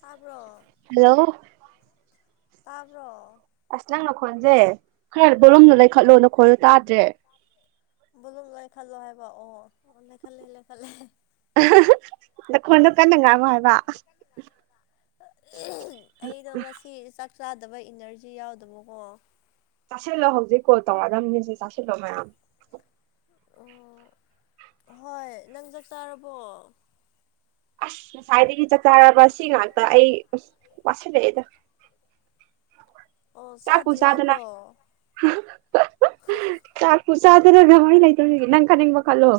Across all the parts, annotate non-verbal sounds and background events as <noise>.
ꯇꯥꯕ꯭ꯔꯣ ꯇꯥꯕ꯭ꯔꯣ ꯑꯁ ꯅꯪ ꯅꯈꯣꯟꯖꯦ ꯈꯔ ꯕꯣꯂꯨꯝꯗꯨ ꯂꯩꯈꯠꯂꯣ ꯅꯈꯣꯟꯗꯨ ꯇꯥꯗ꯭ꯔꯦ ꯕꯣꯂꯨꯝ ꯂꯩꯈꯠꯂꯣ ꯑꯣ ꯑꯣ ꯂꯩꯈꯠꯂꯦ ꯂꯩꯈꯠꯂꯦ ꯅꯈꯣꯟꯗꯣ ꯀꯟꯅ ꯉꯥꯏꯉꯣ ꯍꯥꯏꯕ ꯑꯩꯗꯣ ꯉꯁꯤ ꯆꯥꯛ ꯆꯥꯗꯕꯩ ꯏꯅꯔꯖꯤ ꯌꯥꯎꯗꯕꯀꯣ ꯆꯥꯁꯤꯜꯂꯣ ꯍꯧꯖꯤꯛ ꯀꯣꯜ ꯇꯧꯔꯛꯗꯕꯅꯤꯁꯦ ꯆꯥꯁꯤꯜꯂꯣ ꯃꯌꯥꯝ ꯑꯣ ꯍꯣꯏ ꯅꯪ ꯆꯥꯛ ꯆꯥꯔꯕꯣ ꯑꯁ ꯉꯁꯥꯏꯗꯒꯤ ꯆꯥꯛ ꯆꯔꯕꯔꯥ ꯁꯤ ꯉꯥꯛꯇ ꯑꯩ ꯑꯁ ꯋꯥꯁꯤꯜꯂꯛꯑꯦꯗ ꯑꯣ ꯆꯥꯛꯄꯨ ꯆꯥꯗ꯭ꯔꯤ ꯆꯥꯗꯅ ꯍꯥꯏꯕ꯭ꯔꯣ ꯆꯥꯛꯄꯨ ꯆꯗꯔꯦꯗꯥ ꯃꯤ ꯂꯩꯇꯕꯥꯒꯤ ꯅꯪ ꯈꯟꯅꯤꯡꯕ ꯈꯜꯂꯣ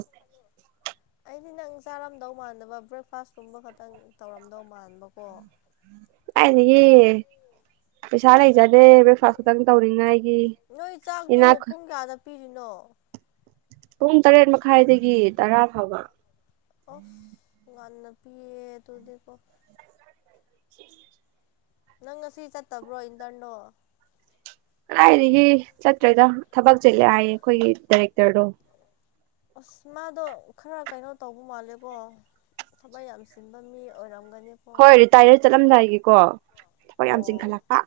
ꯑꯗꯨꯗꯤ ꯅꯪ ꯆꯥꯔꯝꯗꯧ ꯃꯥꯟꯗꯥꯕ ꯕ꯭ꯔꯦꯛꯐꯥꯁꯀꯨꯝꯕ ꯈꯛꯇꯪ ꯇꯧꯔꯝꯗꯧ ꯃꯥꯟꯕꯀꯣ ꯀꯥꯢꯗꯥꯒꯤ ꯄꯩꯁꯥ ꯂꯩꯖꯗꯦ ꯕ꯭ꯔꯦꯛꯐꯥꯁ ꯈꯛꯇꯪ ꯇꯧꯔꯤꯉꯥꯏꯒꯤ ꯅꯣꯏ ꯆꯥꯛꯇꯣ ꯏꯅꯥ ꯈꯨꯟ ꯄꯨꯡ ꯀꯌꯥꯗ ꯄꯤꯔꯤꯅꯣ ꯄꯨꯡ ꯇꯔꯦꯠ ꯃꯈꯥꯏꯗꯒꯤ ꯇꯔꯥ ꯐꯥꯎꯕ ꯑꯁ ꯉꯟꯅ ꯄꯤꯌꯦ ꯑꯗꯨꯗꯤꯀꯣ <inaudible> ꯅꯪ ꯉꯁꯤ ꯆꯠꯇꯕ꯭ꯔꯣ ꯏꯟꯇꯔꯟꯗꯣ ꯀꯗꯥꯏꯗꯒꯤ ꯆꯠꯇ꯭ꯔꯦꯗ ꯊꯕꯛ ꯆꯤꯜꯂꯦ ꯍꯥꯏꯌꯦ ꯑꯩꯈꯣꯏꯒꯤ ꯗꯥꯏꯔꯦꯛꯇꯔꯗꯣ ꯑꯁ ꯃꯥꯗꯣ ꯈꯔ ꯀꯩꯅꯣ ꯇꯧꯕ ꯃꯥꯜꯂꯦꯀꯣ ꯊꯕꯛ ꯌꯥꯝ ꯆꯤꯟꯕ ꯃꯤ ꯑꯣꯏꯔꯝ ꯍꯣꯏ ꯔꯤꯇꯥꯥꯏꯔꯠ ꯆꯠꯂꯝꯗꯥꯏꯒꯤꯀꯣ ꯊꯕꯛ ꯌꯥꯝ ꯑꯣ ꯆꯤꯡꯈꯠꯂꯛꯄ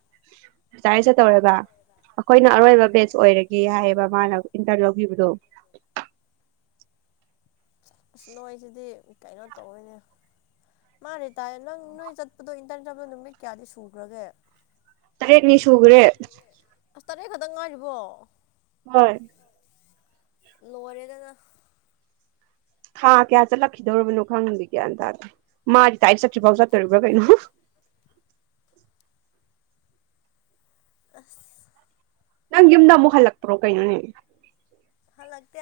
ꯆꯥꯏ ꯆꯠꯇꯧꯔꯕꯥ ꯑꯩꯈꯣꯏꯅ ꯑꯣ ꯑꯔꯣꯏꯕ ꯕꯦꯆ ꯑꯣꯏꯔꯒꯦ ꯍꯥꯏꯌꯦꯕ ꯃꯥꯅ ꯏꯟꯇꯔꯟꯗꯣ ꯅꯤꯕꯥꯗꯣ ꯑꯁ ꯅꯣꯏꯁꯤꯗꯤ ꯀꯩꯅꯣ ꯇꯧꯋꯦꯅꯦ ꯃꯥ ꯔꯤꯇꯥꯏꯌꯔꯠ꯭ ꯅꯪ ꯅꯣꯏ ꯆꯠꯄꯗꯣ ꯏꯟꯇꯔꯟ ꯆꯠꯄ ꯅꯨꯃꯤꯠ ꯀꯌꯥꯗꯤ ꯁꯨꯈ꯭ꯔꯒꯦ ꯇꯔꯦꯠꯅꯤ ꯁꯨꯈ꯭ꯔꯦ ꯑꯁ ꯇꯔꯦꯠ ꯈꯛꯇꯪ ꯉꯥꯏꯔꯤꯕꯣ ꯍꯣꯏ ꯂꯣꯔꯦꯗꯗ ꯊꯥ ꯀꯌꯥ ꯆꯠꯂꯛꯈꯤꯗꯧꯔꯤꯕꯅꯣ ꯈꯪꯕꯤ ꯀꯌꯥꯟ ꯇꯔꯦ ꯃꯥꯗꯤ ꯇꯥꯏꯏꯗꯤ ꯆꯠꯇ꯭ꯔꯤꯐꯥꯎ ꯆꯠꯇꯣꯔꯤꯕ꯭ꯔꯥ ꯀꯩꯅꯣ <inaudible> ꯑꯁ ꯅꯪ ꯌꯨꯝꯗ ꯑꯃꯣ ꯍꯜꯂꯛꯄ꯭ꯔꯣ ꯀꯩꯅꯣꯅꯦ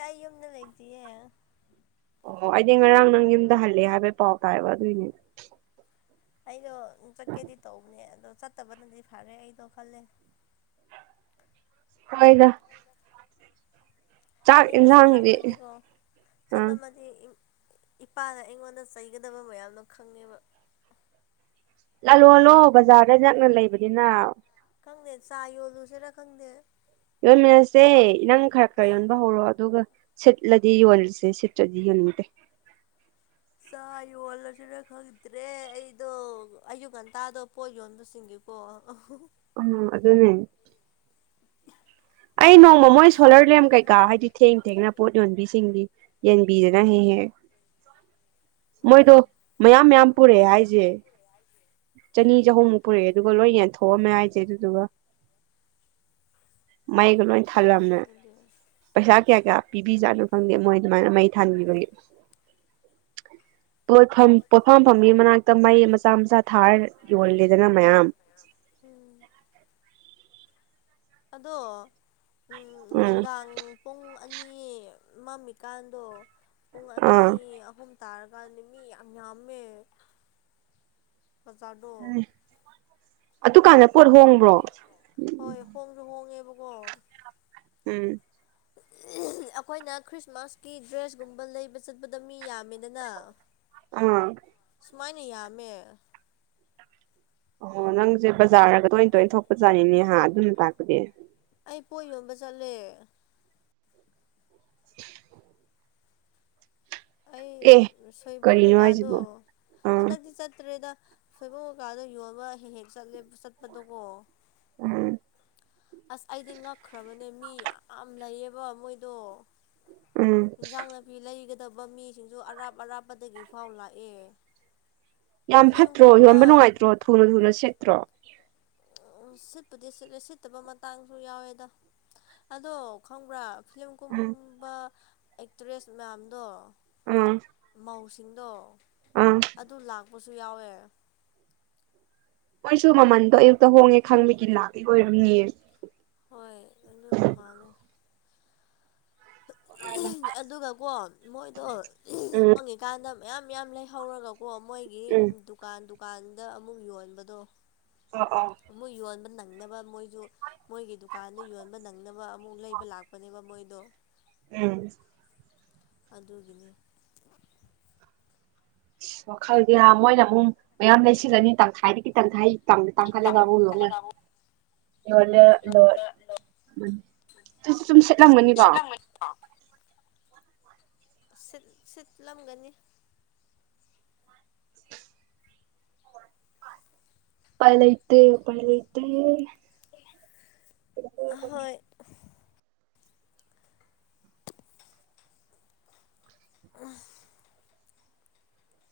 ꯑꯏ ꯑꯅ ꯂꯌꯦ ꯑꯣ ꯑꯩꯗꯤ ꯉꯔꯥꯡ ꯅꯪ ꯌꯨꯝꯗ ꯍꯜꯂꯦ ꯍꯥꯏꯕꯩ ꯄꯥꯎ ꯇꯥꯏꯕ ꯑꯗꯨꯏꯅꯦ ꯑꯩꯗꯣ ꯆꯠꯀꯦꯗꯤ ꯇꯧꯕꯅꯦ ꯑꯗꯣ ꯆꯠꯇꯕꯅꯗꯤ ꯐꯔꯦ ꯑꯩꯗꯣ ꯈꯜꯂꯦ <inaudible> ꯍꯣꯏꯗ ꯆꯥꯛ ꯏꯣ ꯁꯂꯝ ꯌꯦꯟꯁꯥꯡꯗꯤ ꯃꯗꯤꯒꯣ ꯑꯥ ꯁꯂꯝ ꯃꯗꯤ ꯏꯄꯥꯗ ꯑꯩꯉꯣꯟꯗ ꯆꯩꯒꯗꯕ ꯃꯌꯥꯝꯅꯣ ꯈꯪꯉꯦꯕ ꯂꯥꯜꯂꯣ ꯂꯥꯜꯂꯣ ꯕꯖꯥꯔꯗ ꯅꯛꯅ ꯂꯩꯕꯅꯤꯅ ꯈꯪꯗꯦ ꯆꯥ ꯌꯣꯜꯂꯨꯁꯤꯔ ꯈꯪꯗꯦ ꯌꯣꯟꯃꯤꯟꯅꯁꯦ ꯅꯪ ꯈꯔ ꯈꯔ ꯌꯣꯟꯕ ꯍꯧꯔꯣ ꯑꯗꯨꯒ ꯁꯤꯠꯂꯗꯤ ꯌꯣꯜꯂꯁꯦ ꯁꯤꯠꯇꯂꯗꯤ ꯌꯣꯟꯗꯦ ꯆꯥ ꯌꯣꯜꯂꯁꯤꯔ ꯈꯪꯗ꯭ꯔꯦ ꯑꯩꯗꯣ ꯑꯌꯨꯛ ꯉꯟꯇꯥꯗꯣ ꯄꯣꯠ ꯌꯣꯟꯕ ꯆꯁꯤꯡꯒꯦꯀꯣ ꯑ ꯑꯗꯨꯗꯅꯦ ꯑꯩ ꯅꯣꯡꯃ ꯃꯣꯏ ꯁꯣꯂꯔ ꯂꯦꯝ ꯀꯩꯀꯥ ꯍꯥꯏꯗꯤ ꯊꯦꯡ ꯊꯦꯡꯅ ꯄꯣꯠ ꯌꯣꯟꯕꯤꯁꯤꯡꯗꯤ ꯌꯦꯟꯕꯤꯗꯅ ꯍꯌꯦ ꯌꯦ ꯃꯣꯏꯗꯣ ꯎꯝ ꯃꯌꯥꯝ ꯃꯌꯥꯝ ꯄꯨꯔꯛꯑꯦ ꯍꯥꯏꯁꯦ ꯆꯅꯤ ꯆꯍꯨꯝꯃꯨꯛ ꯄꯨꯔꯛꯑꯦ ꯑꯗꯨꯒ ꯂꯣꯏ ꯌꯦꯟꯊꯣꯛꯑꯝꯃꯦ ꯍꯥꯏꯁꯦ ꯑꯗꯨꯗꯨꯒ ꯃꯩꯒ ꯂꯣꯏ ꯊꯜꯂꯝꯅꯦ ꯈꯪꯗꯦꯅꯦ ꯑꯩꯗꯤ ꯄꯩꯁꯥ ꯀꯌꯥ ꯀꯌꯥ ꯄꯤꯕꯤꯖꯥꯠꯅꯣ ꯈꯪꯗꯦ ꯃꯣꯏ ꯑꯗꯨꯃꯥꯏꯅ ꯃꯩ ꯊꯥꯟꯕꯤꯕꯒꯦ ꯄꯣꯠ ꯄꯣꯠꯐꯝꯐꯝꯒꯤ ꯃꯅꯥꯛꯇ ꯃꯩ ꯃꯆꯥ ꯃꯆꯥ ꯊꯥꯔ ꯌꯣꯂꯦꯗꯅ ꯃꯌꯥꯝ <inaudible> ꯎꯝ ꯑꯗꯣ ꯎ ꯎꯝ ꯅꯨꯡꯗꯥꯡ ꯄꯨꯡ ꯑꯅꯤ ꯃꯝꯃꯤꯀꯥꯟꯗꯣ ꯄꯨꯡ ꯑꯅꯤ ꯑꯥ ꯑꯍꯨꯝ ꯇꯔ ꯀꯥ ꯅꯨꯃꯤ ꯌꯥꯃꯦ ꯐ ꯆꯥꯗꯣ ꯑꯗꯨꯀꯥꯟꯗ ꯄꯣꯠ ꯍꯣꯡꯕ꯭ꯔꯣ ꯔ ꯎꯝ ꯑꯩꯈꯣꯏꯅ ꯈ꯭ꯔꯤꯁꯃꯥꯁꯀꯤ ꯗ꯭ꯔꯦꯁꯀꯨꯝꯕ ꯂꯩꯕ ꯆꯠꯄꯗ ꯃꯤ ꯌꯥꯝꯃꯤꯗꯅ ꯑꯥ ꯁꯨꯃꯥꯏꯅ ꯌꯥꯝꯃꯦ ꯑꯣꯍꯣ ꯅꯪꯁꯦ ꯕꯖꯥꯔꯒ ꯇꯣꯏꯅ ꯇꯣꯏꯅ ꯊꯣꯛꯄꯖꯥꯠꯅꯤꯅꯦ ꯑꯗꯨꯅ ꯇꯥꯛꯄꯗꯤ ꯑꯩ ꯄꯣꯏ ꯌꯣꯟꯕ ꯆꯠꯂꯦ ꯑꯦ ꯑꯩ ꯁꯣꯏꯕꯨꯝ ꯀꯔꯤꯅꯣ ꯀꯩꯀꯥꯗꯣ ꯍꯥꯏꯁꯤꯕꯣ ꯎꯝ ꯍꯟꯗꯛꯇꯤ ꯆꯠꯇ꯭ꯔꯦꯗ ꯁꯣꯏꯕꯨꯡ ꯀꯀꯥꯗ ꯌꯣꯟꯕ ꯍꯦꯛ ꯍꯦꯛ ꯆꯠꯂꯦ ꯆꯠꯄꯗꯣꯀꯣ ꯎꯝ ꯑꯁ ꯑꯩꯗꯤ ꯉꯛꯈ꯭ꯔꯕꯅꯦ ꯃꯤ ꯌꯥꯝ ꯂꯩꯌꯦꯕ ꯃꯣꯏꯗꯣ ꯎꯝ ꯏꯖꯥꯡꯅ ꯐꯤ ꯂꯩꯒ ꯐꯠꯇꯕ ꯃꯤꯁꯤꯡꯁꯨ ꯑꯔꯥꯞ ꯑꯔꯥꯞꯄꯗꯒꯤ ꯐꯥꯎ ꯂꯥꯛꯑꯦ ꯌꯥꯝ ꯐꯠꯇ꯭ꯔꯣ ꯐꯤꯂꯝꯒꯨꯝꯕ ꯌꯣꯟꯕ ꯅꯨꯡꯉꯥꯏꯇ꯭ꯔꯣ ꯊꯨꯅ ꯊꯨꯅ ꯁꯦꯠꯇ꯭ꯔꯣ ꯎ ꯁꯤꯠꯄꯨꯗꯤ ꯁꯤꯠꯂꯦ ꯁꯤꯠꯇꯕ ꯃꯇꯥꯡꯁꯨ ꯌꯥꯎꯋꯦꯗ ꯑꯗꯣ ꯈꯪꯕ꯭ꯔꯥ ꯎꯝ ꯐꯤꯂꯝꯒꯨꯝꯕ ꯑꯦꯛꯇ꯭ꯔꯦꯁ ꯃꯌꯥꯝꯗꯣ ꯎꯝ ꯃꯧꯁꯤꯡꯗꯣ ꯑꯗꯨ ꯂꯥꯛꯄꯁꯨ ꯌꯥꯎꯋꯦ ꯃꯣꯏꯁꯨ ꯃꯃꯟꯗꯣ ꯑꯌꯨꯛꯇ ꯍꯣꯡꯉꯦ ꯈꯪꯕꯒꯤ ꯂꯥꯛꯄ ꯑꯣꯏꯔꯝꯅꯤꯌꯦ ꯍꯣꯏ ꯑꯗꯨꯗꯨ ꯃꯥꯜꯂꯦ ꯑꯗꯨꯒꯀꯣ ꯃꯣꯏꯗꯣ ꯎꯝ ꯍꯣꯡꯉꯤꯀꯥꯟꯗ ꯃꯌꯥꯝ ꯌꯥꯝ ꯂꯩꯍꯧꯔꯒ ꯑꯣ ꯃꯣꯏꯒꯤ ꯎꯝ ꯗꯨꯀꯥꯟ ꯗꯨꯀꯥꯟꯗ ꯑꯃꯨꯛ ꯌꯣꯟꯕꯗꯣ ꯑꯣ ꯑꯣ ꯃꯣꯏ ꯌꯣꯟꯕ ꯅꯪꯅꯕ ꯃꯣꯏꯁꯨ ꯃꯣꯏꯒꯤ ꯗꯨꯀꯥꯟꯗ ꯌꯣꯟꯕ ꯅꯪꯅꯕ ꯑꯃꯨꯛ ꯂꯩꯕ ꯂꯥꯛꯄꯅꯦꯕ ꯃꯣꯏꯗꯣ ꯎꯝ ꯑꯗꯨꯒꯤꯅꯤ ꯑ ꯋꯥꯈꯜꯗꯤ ꯃꯣꯏꯅ ꯑꯃꯨꯛ ꯃꯌꯥꯝ ꯂꯩꯁꯤꯜꯂꯅꯤ ꯇꯪꯈꯥꯏꯗꯒꯤ ꯇꯪꯈꯥꯏ ꯥꯡ ꯇꯥꯡꯈꯥꯏꯂ ꯌꯥꯕ ꯌꯣ ꯂꯣꯠ ꯂꯣ ꯂꯣꯠ ꯁꯨꯁꯨ ꯁꯨꯝ ꯁꯦꯠꯂꯝꯒꯅꯤꯀꯣ <unintelligible> ꯁꯤꯠ ꯁꯤꯠꯂꯝꯒꯅꯤ ꯄꯥꯏꯂ ꯏꯇꯦ ꯄꯥꯏꯂ ꯏꯇꯦ ꯍꯣꯏ ꯑ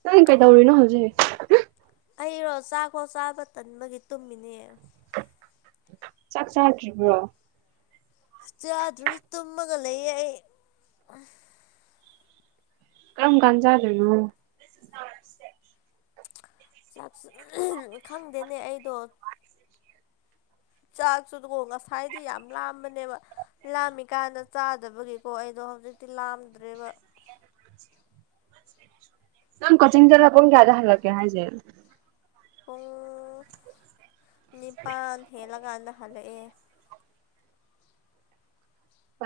ꯀ ꯀꯩꯗꯧꯔꯤꯅꯣ ꯍꯧꯖꯤꯛ ꯍꯩꯔꯣ ꯆꯥꯛꯈꯣ ꯆꯥꯕ ꯇꯟꯕꯒꯤ ꯇꯨꯝꯃꯤꯅꯦ ꯆꯥꯛ ꯆꯥꯗ꯭ꯔꯤꯕ꯭ꯔꯣ ꯆꯥꯗ꯭ꯔꯔꯤ ꯇꯨꯝꯃꯒ ꯂꯩꯌꯦ ꯑꯩ ꯀꯔꯝ ꯀꯟꯖꯥꯗꯅꯣ ꯆꯥꯛ ꯈꯪꯗꯦꯅꯦ ꯑꯩꯗꯣ ꯆꯥꯛꯁꯨꯨꯗꯀꯣ ꯉꯁꯥꯏꯗꯤ ꯌꯥꯝ ꯂꯥꯝꯕꯅꯦꯕ ꯂꯥꯝꯃꯤꯀꯥꯟꯗ ꯆꯥꯗꯕꯒꯤꯀꯣ ꯑꯩꯗꯣ ꯍꯧꯖꯤꯛꯇꯤ ꯂꯥꯝꯗ꯭ꯔꯦꯕ ꯄꯨ ꯅꯪ ꯀꯛꯆꯤꯡꯗ ꯂꯄ ꯀꯦꯗ ꯍꯜꯂꯛꯀꯦ ꯍꯥꯏꯁꯦ ꯄꯨꯡ ꯅꯤꯄꯥꯥꯟ ꯍꯦꯜꯂꯀꯥꯟꯗ ꯍꯜꯂꯛꯑꯦ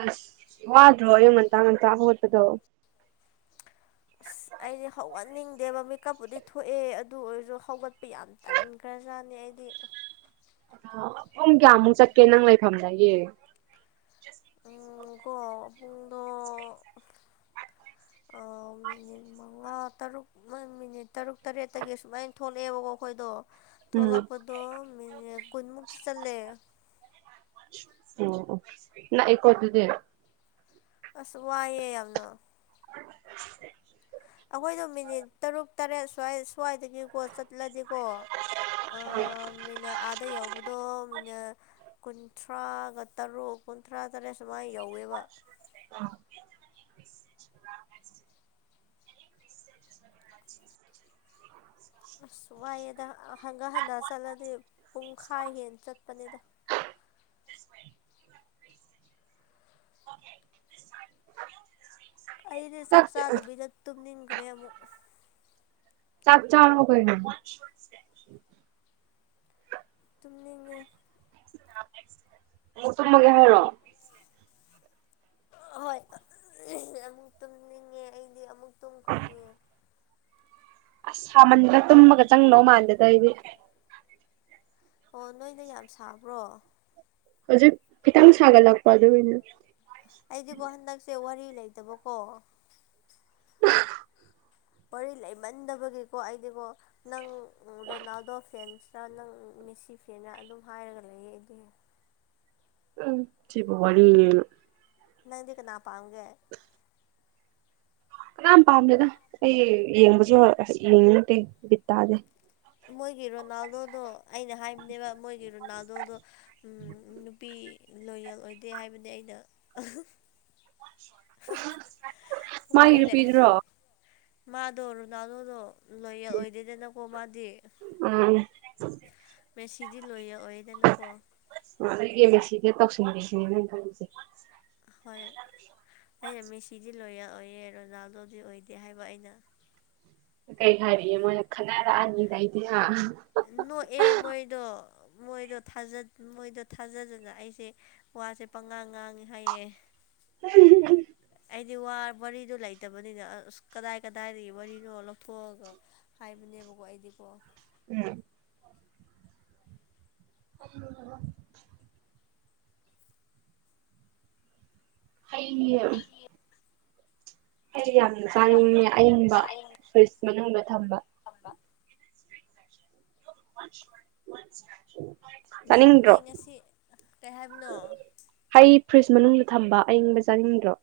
ꯑꯁ ꯋꯥꯗ꯭ꯔꯣ ꯌ ꯃꯟꯇꯥ ꯃꯟꯇꯥ ꯍꯠꯇꯗ ꯑꯁ <unintelligible> ꯑꯩꯗꯤ ꯍꯧꯒꯠꯅꯤꯡꯗꯦꯕ ꯃꯤꯦꯀꯞꯄꯨꯗꯤ ꯊꯣꯛꯑꯦ ꯑꯗꯨ ꯑꯣꯏꯔꯁꯨ ꯍꯧꯒꯠꯄ ꯌꯥꯝ ꯇꯥꯟꯈ꯭ꯔꯖꯥꯠꯅꯤ ꯑꯩ ꯄꯨꯡ ꯀꯌꯥꯃꯨꯛ ꯆꯠꯀꯦ ꯅꯪ ꯂꯩꯐꯝꯗꯌꯦ ꯀꯣꯕꯨꯡꯗ ꯃꯉꯥ ꯇꯔꯨꯛ ꯃꯤꯅꯤꯠ ꯇꯔꯨꯛ ꯇꯔꯦꯠꯇꯒꯤ ꯁꯨꯃꯥꯏꯅ ꯊꯣꯛꯂꯛꯑꯦꯕꯀꯣ ꯑꯩꯈꯣꯏꯗꯣ ꯎꯝ ꯊꯣꯛꯣꯂꯛꯄꯗꯣ ꯀꯨꯟꯃꯨꯛꯇꯤ ꯆꯠꯂꯦ ꯑꯣ ꯀꯣꯗꯗꯤ ꯑꯁ ꯋꯥꯏꯑꯦ ꯌꯥꯝꯅ <unintelligible> ꯑꯩꯈꯣꯏꯗꯣ ꯃꯤꯅꯤꯠ ꯇꯔꯨꯛ ꯇꯔꯦꯠ ꯁ꯭ꯋꯥꯏ ꯁ꯭ꯋꯥꯏꯗꯒꯤꯀꯣ ꯆꯠꯂꯗꯤ ꯀꯣ ꯃꯤꯅ ꯑꯥꯗ ꯌꯧꯕꯗꯣ ꯃꯤꯅ ꯀꯨꯟꯊ꯭ꯔꯥꯒ ꯇꯔꯨꯛ ꯀꯨꯟꯊ꯭ꯔꯥ ꯇꯔꯦꯠ ꯁꯨꯃꯥꯏꯅ ꯌꯧꯋꯦꯕ <unintelligible> <unintelligible> ꯑꯁ ꯋꯥꯏꯌꯦꯗ ꯍꯪꯒꯥ ꯍꯟꯗ ꯆꯠꯂꯗꯤ ꯄꯨꯡ ꯈꯥꯏ ꯍꯦ ꯆꯠꯄꯅꯦꯗ <unintelligible> ꯑꯩꯗꯤ ꯆꯥꯛ ꯆꯥꯗꯕꯤꯗ ꯇꯨꯝꯅꯤꯡꯈ꯭ꯔꯦ ꯑꯃꯨꯛ ꯆꯥꯛ ꯆꯔ ꯋꯥ ꯀꯩ ꯇꯨꯝꯅꯅꯦ ꯃꯁꯨꯃꯒꯦ ꯍꯥꯏꯔꯣ ꯍꯣꯏ ꯑꯃꯨꯛ ꯇꯨꯝꯅꯤꯡꯉꯦ ꯑꯩꯗꯤ ꯑꯃꯨꯛ ꯇꯨꯝꯈ꯭ꯔꯅꯤ ꯑꯁ ꯁꯥꯃꯟꯅ ꯇꯨꯝꯃꯒ ꯆꯪꯅꯧ ꯃꯥꯜꯂꯦꯗ ꯑꯩꯗꯤ ꯑꯣ ꯅꯣꯏꯅ ꯌꯥꯝ ꯁꯥꯕ꯭ꯔꯣ ꯍꯧꯖꯤꯛ ꯈꯤꯇꯪ ꯁꯥꯒꯠꯂꯛꯄ ꯑꯗꯨꯒꯤꯅꯦ ꯑꯩꯗꯤꯕꯨꯣ ꯍꯟꯗꯛꯁꯦ ꯋꯥꯔꯤ ꯂꯩꯇꯕꯀꯣ ꯋꯥꯔꯤ ꯂꯩꯃꯟꯗꯕꯒꯤꯀꯣ ꯑꯩꯗꯤꯀꯣ ꯅꯪ ꯔꯣꯅꯥꯜꯗꯣ ꯐꯦꯟꯁ ꯅꯪ ꯃꯦꯁꯤ ꯐꯦꯅ ꯑꯗꯨꯝ ꯍꯥꯏꯔꯒ ꯂꯩꯌꯦ ꯑꯩꯗꯤ ꯎꯝ ꯁꯤ ꯋꯥꯔꯤ ꯅꯪꯗꯤ ꯀꯅꯥ ꯄꯥꯝꯒꯦ ꯌꯥꯝ ꯄꯥꯝꯃꯦꯗ ꯑꯩ ꯌꯦꯡꯕꯁꯨ ꯌꯦꯡꯅꯤꯡ ꯅꯠꯇꯦ ꯕꯤꯠ ꯇꯥꯗꯦ ꯃꯣꯏꯒꯤ ꯔꯣꯅꯥꯜꯗꯣꯗꯣ ꯑꯩꯅ ꯍꯥꯏꯕꯅꯦꯕ ꯃꯣꯏꯒꯤ ꯔꯣꯅꯥꯜꯗꯣꯗꯣ ꯅꯨꯄꯤ ꯂꯣꯌꯦꯜ ꯑꯣꯏꯗꯦ ꯍꯥꯏꯕꯅꯤ ꯑꯩꯅ ꯃꯥ ꯋꯥꯔꯤ ꯂꯩ ꯏꯔꯄꯤꯗ꯭ꯔꯣ ꯃꯥꯗꯣ ꯔꯣꯅꯥꯜꯗꯣꯗꯣ ꯂꯣꯏꯌꯦꯜ ꯑꯣꯏꯗꯣꯏꯗꯅꯀꯣ ꯃꯥ ꯑꯥ ꯃ ꯁꯤꯗꯤ ꯂꯣꯏꯌꯦ ꯑꯣꯏꯗ ꯂꯀꯣ ꯑꯣ ꯑꯗꯗꯒꯤ ꯑꯦꯝ ꯑꯦꯁ ꯁꯤꯗ ꯇꯧꯁꯤꯟꯈꯁꯤꯅꯦ ꯅꯩꯅ ꯈꯔꯤꯁꯦ ꯍꯣꯏ ꯑꯩꯅ ꯃꯦꯁꯤꯗꯤ ꯂꯣꯌꯦꯔ ꯑꯣꯏꯌꯦ ꯔꯣꯅꯥꯜꯗꯣꯗꯤ ꯑꯣꯏꯗꯦ ꯍꯥꯏꯕ ꯑꯩꯅ ꯀꯩ ꯍꯥꯏꯔꯤꯌꯦ ꯃꯣꯏꯅ ꯈꯟꯅꯔꯛꯑꯅꯤꯗꯥꯏꯗꯤ ꯑꯣ ꯑꯦ ꯃꯣꯏꯗꯣ ꯃꯣꯏꯗꯣ ꯃꯣꯏꯗꯣ ꯊꯥꯖꯗꯅ ꯑꯩꯁꯦ ꯋꯥꯁꯦ ꯄꯪꯉꯥ ꯉꯥꯡ ꯉꯥꯡꯉꯦ ꯍꯥꯏꯌꯦ <inaudible> ꯍꯥꯏꯗꯤꯗꯨ ꯂꯩꯇꯕꯅꯤꯅ ꯑꯁ ꯀꯗꯥꯏ ꯀꯗꯥꯏꯗꯒꯤ ꯋꯥꯔꯤꯅꯣ ꯂꯧꯊꯣꯛꯑꯒ ꯍꯥꯏꯕꯅꯤ ꯕꯀꯥꯏꯗꯤꯀꯣ ꯎꯝ ꯎꯝ ꯍꯌꯦ ꯑꯩꯗꯤ ꯌꯥꯝꯅ ꯌꯥꯝꯅ ꯆꯥꯅꯤꯡꯉꯦ ꯑꯏꯪꯕ ꯑꯌꯪꯕ ꯐ꯭ꯋꯔꯤꯁ ꯃꯅꯨꯡꯗ ꯊꯝꯕ ꯊꯝꯕ <inaudible> ꯅꯪꯗꯤ ꯆꯥꯅꯤꯡꯗ꯭ꯔꯣ ꯉꯁꯤ ꯀꯩ ꯍꯥꯏꯕꯅꯣ ꯍꯩ ꯐ꯭ꯔꯤꯖ ꯃꯅꯨꯡꯗ ꯊꯝꯕ ꯑꯏꯪꯕ ꯆꯥꯅꯤꯡꯗ꯭ꯔꯣ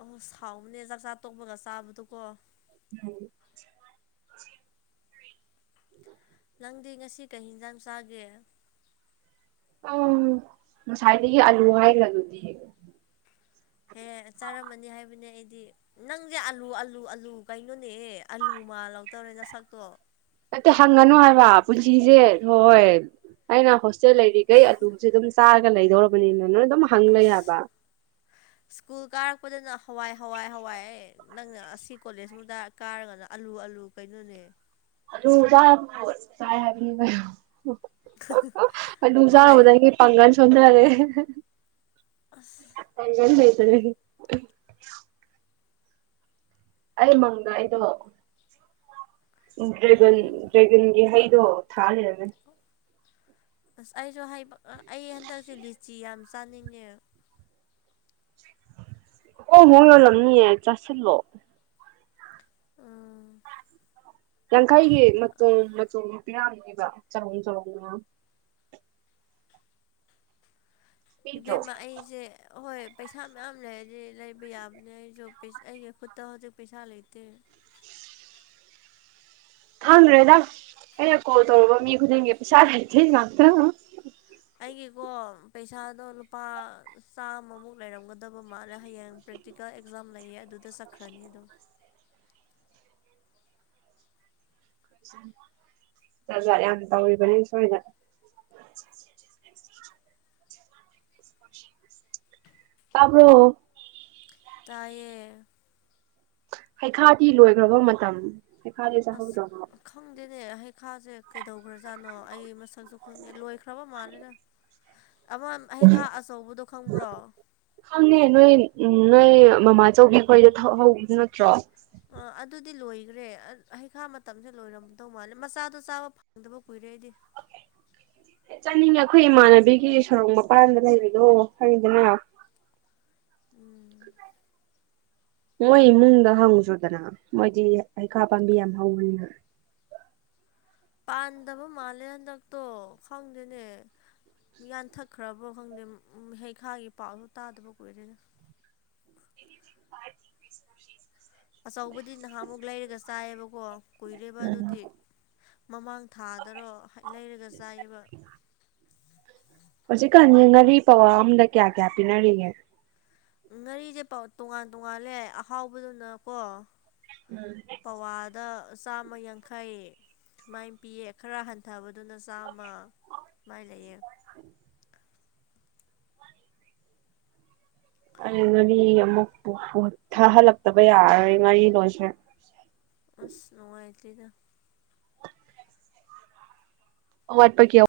ꯑꯍ ꯁꯥꯎꯕꯅꯦ ꯆꯥꯛꯆꯥ ꯇꯣꯛꯄꯒ ꯆꯥꯕꯗꯨꯀꯣ ꯎꯝ ꯅꯪꯗꯤ ꯉꯁꯤ ꯀꯩ ꯌꯦꯟꯁꯥꯡ ꯆꯥꯒꯦ ꯑ ꯉꯁꯥꯏꯗꯒꯤ ꯑꯂꯨ ꯍꯥꯏꯈ꯭ꯔ ꯑꯗꯨꯗꯤ ꯍꯦ <inaudible> ꯆꯥꯔꯝꯃꯅꯤ ꯍꯥꯏꯕꯅꯦ ꯑꯩꯗꯤ ꯅꯪꯁꯦ ꯑꯂꯨ ꯑꯥꯂꯨ ꯑꯥꯂꯨ ꯀꯩꯅꯣꯅꯦ ꯑꯥꯂꯨ ꯃꯥ ꯂꯧꯕ ꯅ ꯁꯥꯛꯇꯣ ꯑꯠꯇ ꯍꯪꯉꯅꯨ ꯍꯥꯏꯕ ꯄꯨꯟꯁꯤꯁꯦ ꯍꯣꯏ ꯑꯩꯅ ꯍ ꯁꯦ ꯂꯩꯔꯤꯈꯩ ꯑꯗꯨꯁꯦ ꯑꯗꯨꯝ ꯆꯥꯔꯒ ꯂꯩꯗꯧꯔꯕꯅꯤꯅ ꯅꯣꯏ ꯑꯗꯨꯝ ꯍꯪ ꯂꯩꯦ ꯑꯁ ꯍꯥꯏꯕ ꯁ꯭ꯀꯨꯜ ꯀꯥꯔꯛꯄꯗꯅ ꯍꯋꯥꯏ ꯍꯋꯥꯏ ꯍꯋꯥꯏ ꯅꯪꯅ ꯑꯁꯤ ꯀꯣꯂꯦꯖꯃꯨꯛꯇ ꯀꯥꯔꯒꯅ ꯑꯥꯂꯨ ꯑꯥꯂꯨ ꯀꯩꯅꯣ ꯅꯦ ꯀ ꯀ ꯍꯥꯏ <unintelligible> <unintelligible> ꯑꯗꯨꯖꯥ ꯍꯣꯏ ꯑꯣꯗꯗꯒꯤ ꯄꯪꯉꯅ ꯆꯗ꯭ꯔꯔꯦ ꯑꯁ ꯀꯅꯤ ꯀꯩ ꯑꯩ ꯃꯪꯗ ꯑꯩꯗꯣ ꯗ꯭ꯔꯒꯟ ꯎꯝ ꯗ꯭ꯔꯒꯟꯒꯤ ꯍꯩꯗ ꯊꯥ ꯂꯩ ꯑꯗꯨꯅꯦ ꯑꯁ ꯑꯩꯁꯨ ꯍꯥꯏꯕ ꯑꯩ ꯍꯟꯗꯛꯁꯨ ꯂꯤꯆꯤ ꯌꯥꯝ ꯆꯥꯅꯤꯡꯉꯦ ꯑꯣ ꯃꯣꯏ ꯑꯣꯏꯂꯝꯅꯤ ꯆꯥꯁꯤꯜꯂꯣ ꯑꯥ ꯌꯥꯡꯈꯩꯒꯤ ꯃꯇꯨꯝ ꯃꯆꯨꯝ ꯄꯤꯌꯥꯝ ꯑꯣꯏꯕ ꯆꯍꯣꯡ ꯆꯍꯣꯡꯅ ꯄꯤꯗ꯭ꯔꯣ ꯏꯕꯦꯝꯃ ꯑꯩꯁꯦ ꯑꯍꯣꯏ ꯄꯩꯁꯥ ꯃꯌꯥꯝ ꯂꯩꯔꯗꯤ ꯂꯩꯕ ꯌꯥꯕꯅꯦ ꯑꯩꯁꯨ ꯑꯩꯒꯤ ꯈꯨꯠꯇ ꯍꯧꯖꯤꯛ ꯄꯩꯁꯥ ꯂꯩꯇꯦ ꯈꯪꯗ꯭ꯔꯦꯗ ꯑꯩꯅ ꯀꯣꯜ ꯇꯧꯔꯨꯕ ꯃꯤ ꯈꯨꯗꯤꯡꯒꯤ ꯄꯩꯁꯥ ꯂꯩꯇꯦ ꯉꯥꯛꯇ ꯑꯩꯒꯤꯀꯣ ꯄꯩꯁꯥꯗꯣ ꯂꯨꯄꯥ ꯆꯥꯝꯃꯃꯨꯛ ꯂꯩꯔꯝꯒꯗꯕ ꯃꯥꯜꯂꯦ ꯍꯌꯦꯡ ꯄ꯭ꯔꯦꯛꯇꯤꯀꯦꯜ ꯑꯦꯛꯖꯥꯝ ꯂꯩꯌꯦ ꯑꯗꯨꯗ ꯆꯠꯈ꯭ꯔꯅꯤ ꯑꯗꯨꯝ ꯖꯥꯠ ꯌꯥꯝ ꯇꯧꯔꯤꯕꯅꯤ ꯁꯣꯏꯗ ꯇꯥꯕ꯭ꯔꯣ ꯇꯌꯦ ꯍꯩꯈꯥꯗꯤ ꯂꯣꯏꯈ꯭ꯔꯕ ꯃꯇꯝ ꯍꯩꯈꯥꯗꯤ ꯆꯥꯍꯧꯗ꯭ꯔꯕ ꯁꯤꯅꯦ ꯍꯩꯈꯥꯁꯦ ꯀꯩꯗꯧꯈ꯭ꯔꯖꯥꯠꯅꯣ ꯑꯩ ꯃꯁꯛꯁꯨ ꯈꯪꯗꯦ ꯂꯣꯏꯈ꯭ꯔꯕ ꯃꯥꯜꯂꯦꯅ ꯑꯃ ꯑꯩ ꯈꯥꯛ ꯑꯆꯧꯕꯗꯣ ꯈꯪꯕ꯭ꯔꯣ ꯈꯪꯉꯦ ꯅꯣꯏ ꯎꯝ ꯅꯣꯏ ꯃꯃꯥꯆꯧꯕꯤ ꯈꯣꯏꯗ ꯍꯧꯕ ꯅꯠꯇ꯭ꯔꯣ ꯑꯥ ꯑꯗꯨꯗꯤ ꯂꯣꯏꯈ꯭ꯔꯦ ꯍꯩꯈꯥ ꯃꯇꯝꯁꯦ ꯂꯣꯏꯔꯝꯗꯧ ꯃꯥꯜꯂꯦ ꯃꯆꯥꯗꯣ ꯆꯥꯕ ꯐꯪꯗꯕ ꯀꯨꯏꯔꯦꯗꯤ ꯍ ꯆꯥꯅꯤꯡꯉꯦ ꯑꯩꯈꯣꯏ ꯏꯃꯥꯟꯅꯕꯤꯒꯤ ꯁꯣꯔꯣꯛ ꯃꯄꯥꯟꯗ ꯂꯩꯕꯗꯣ ꯍꯥꯏꯪꯗꯅ ꯎꯝ ꯃꯣꯏ ꯏꯃꯨꯡꯗ ꯍꯪꯉꯨꯁꯨ꯭ꯔꯗꯅ ꯃꯣꯏꯗꯤ ꯍꯩꯈꯥ ꯄꯥꯝꯕꯤ ꯌꯥꯝ ꯍꯧꯋꯅꯤꯅ ꯄꯥꯟꯗꯕ ꯃꯥꯜꯂꯦ ꯍꯟꯗꯛꯇꯣ ꯈꯪꯗꯦꯅꯦ ꯌꯥꯟꯊꯛꯈ꯭ꯔꯕ꯭ꯔꯣ ꯈꯪꯗꯦ ꯍꯩꯈꯥꯒꯤ ꯄꯥꯛꯁꯨ ꯇꯥꯗꯕ ꯀꯨꯏꯔꯦꯅ <unintelligible> ꯑꯆꯧꯕꯗꯤ ꯅꯍꯥꯟꯃꯨꯛ ꯂꯩꯔꯒ ꯆꯥꯏꯑꯕꯀꯣ ꯀꯨꯏꯔꯦꯕ ꯑꯗꯨꯗꯤ ꯃꯃꯥꯡ ꯊꯥꯗꯔꯣ ꯂꯩꯔꯒ ꯆꯥꯏꯌꯦꯕ ꯍꯧꯖꯤꯛꯀꯥꯟ ꯌꯦꯡꯅꯔꯤ ꯄꯋꯥ ꯑꯝꯗ ꯀꯌꯥ ꯀꯌꯥ ꯄꯤꯅꯔꯤꯒꯦ ꯉꯥꯔꯤꯁꯦ ꯇꯣꯉꯥꯟ ꯇꯣꯉꯥꯜꯂꯦ ꯑꯍꯥꯎꯕꯗꯨꯅꯀꯣ ꯄꯋꯥꯗ ꯆꯥꯝꯃ ꯌꯥꯡꯈꯩ ꯁꯨꯃꯥꯏꯅ ꯄꯤꯌꯦ ꯈꯔ ꯍꯟꯊꯕꯗꯨꯅ ꯆꯥꯝꯃ ꯥꯏ ꯂꯩꯌꯦ ꯑꯩ ꯉꯥꯔꯤ ꯑꯃꯨꯛ ꯊꯥꯍꯜꯂꯛꯇꯕ ꯌꯥꯔꯔꯣꯏ ꯉꯥꯔꯤ ꯂꯣꯟꯁꯦ ꯑꯁ ꯅꯉꯥꯏꯇꯗ ꯑꯣ ꯋꯥꯠꯄ ꯀ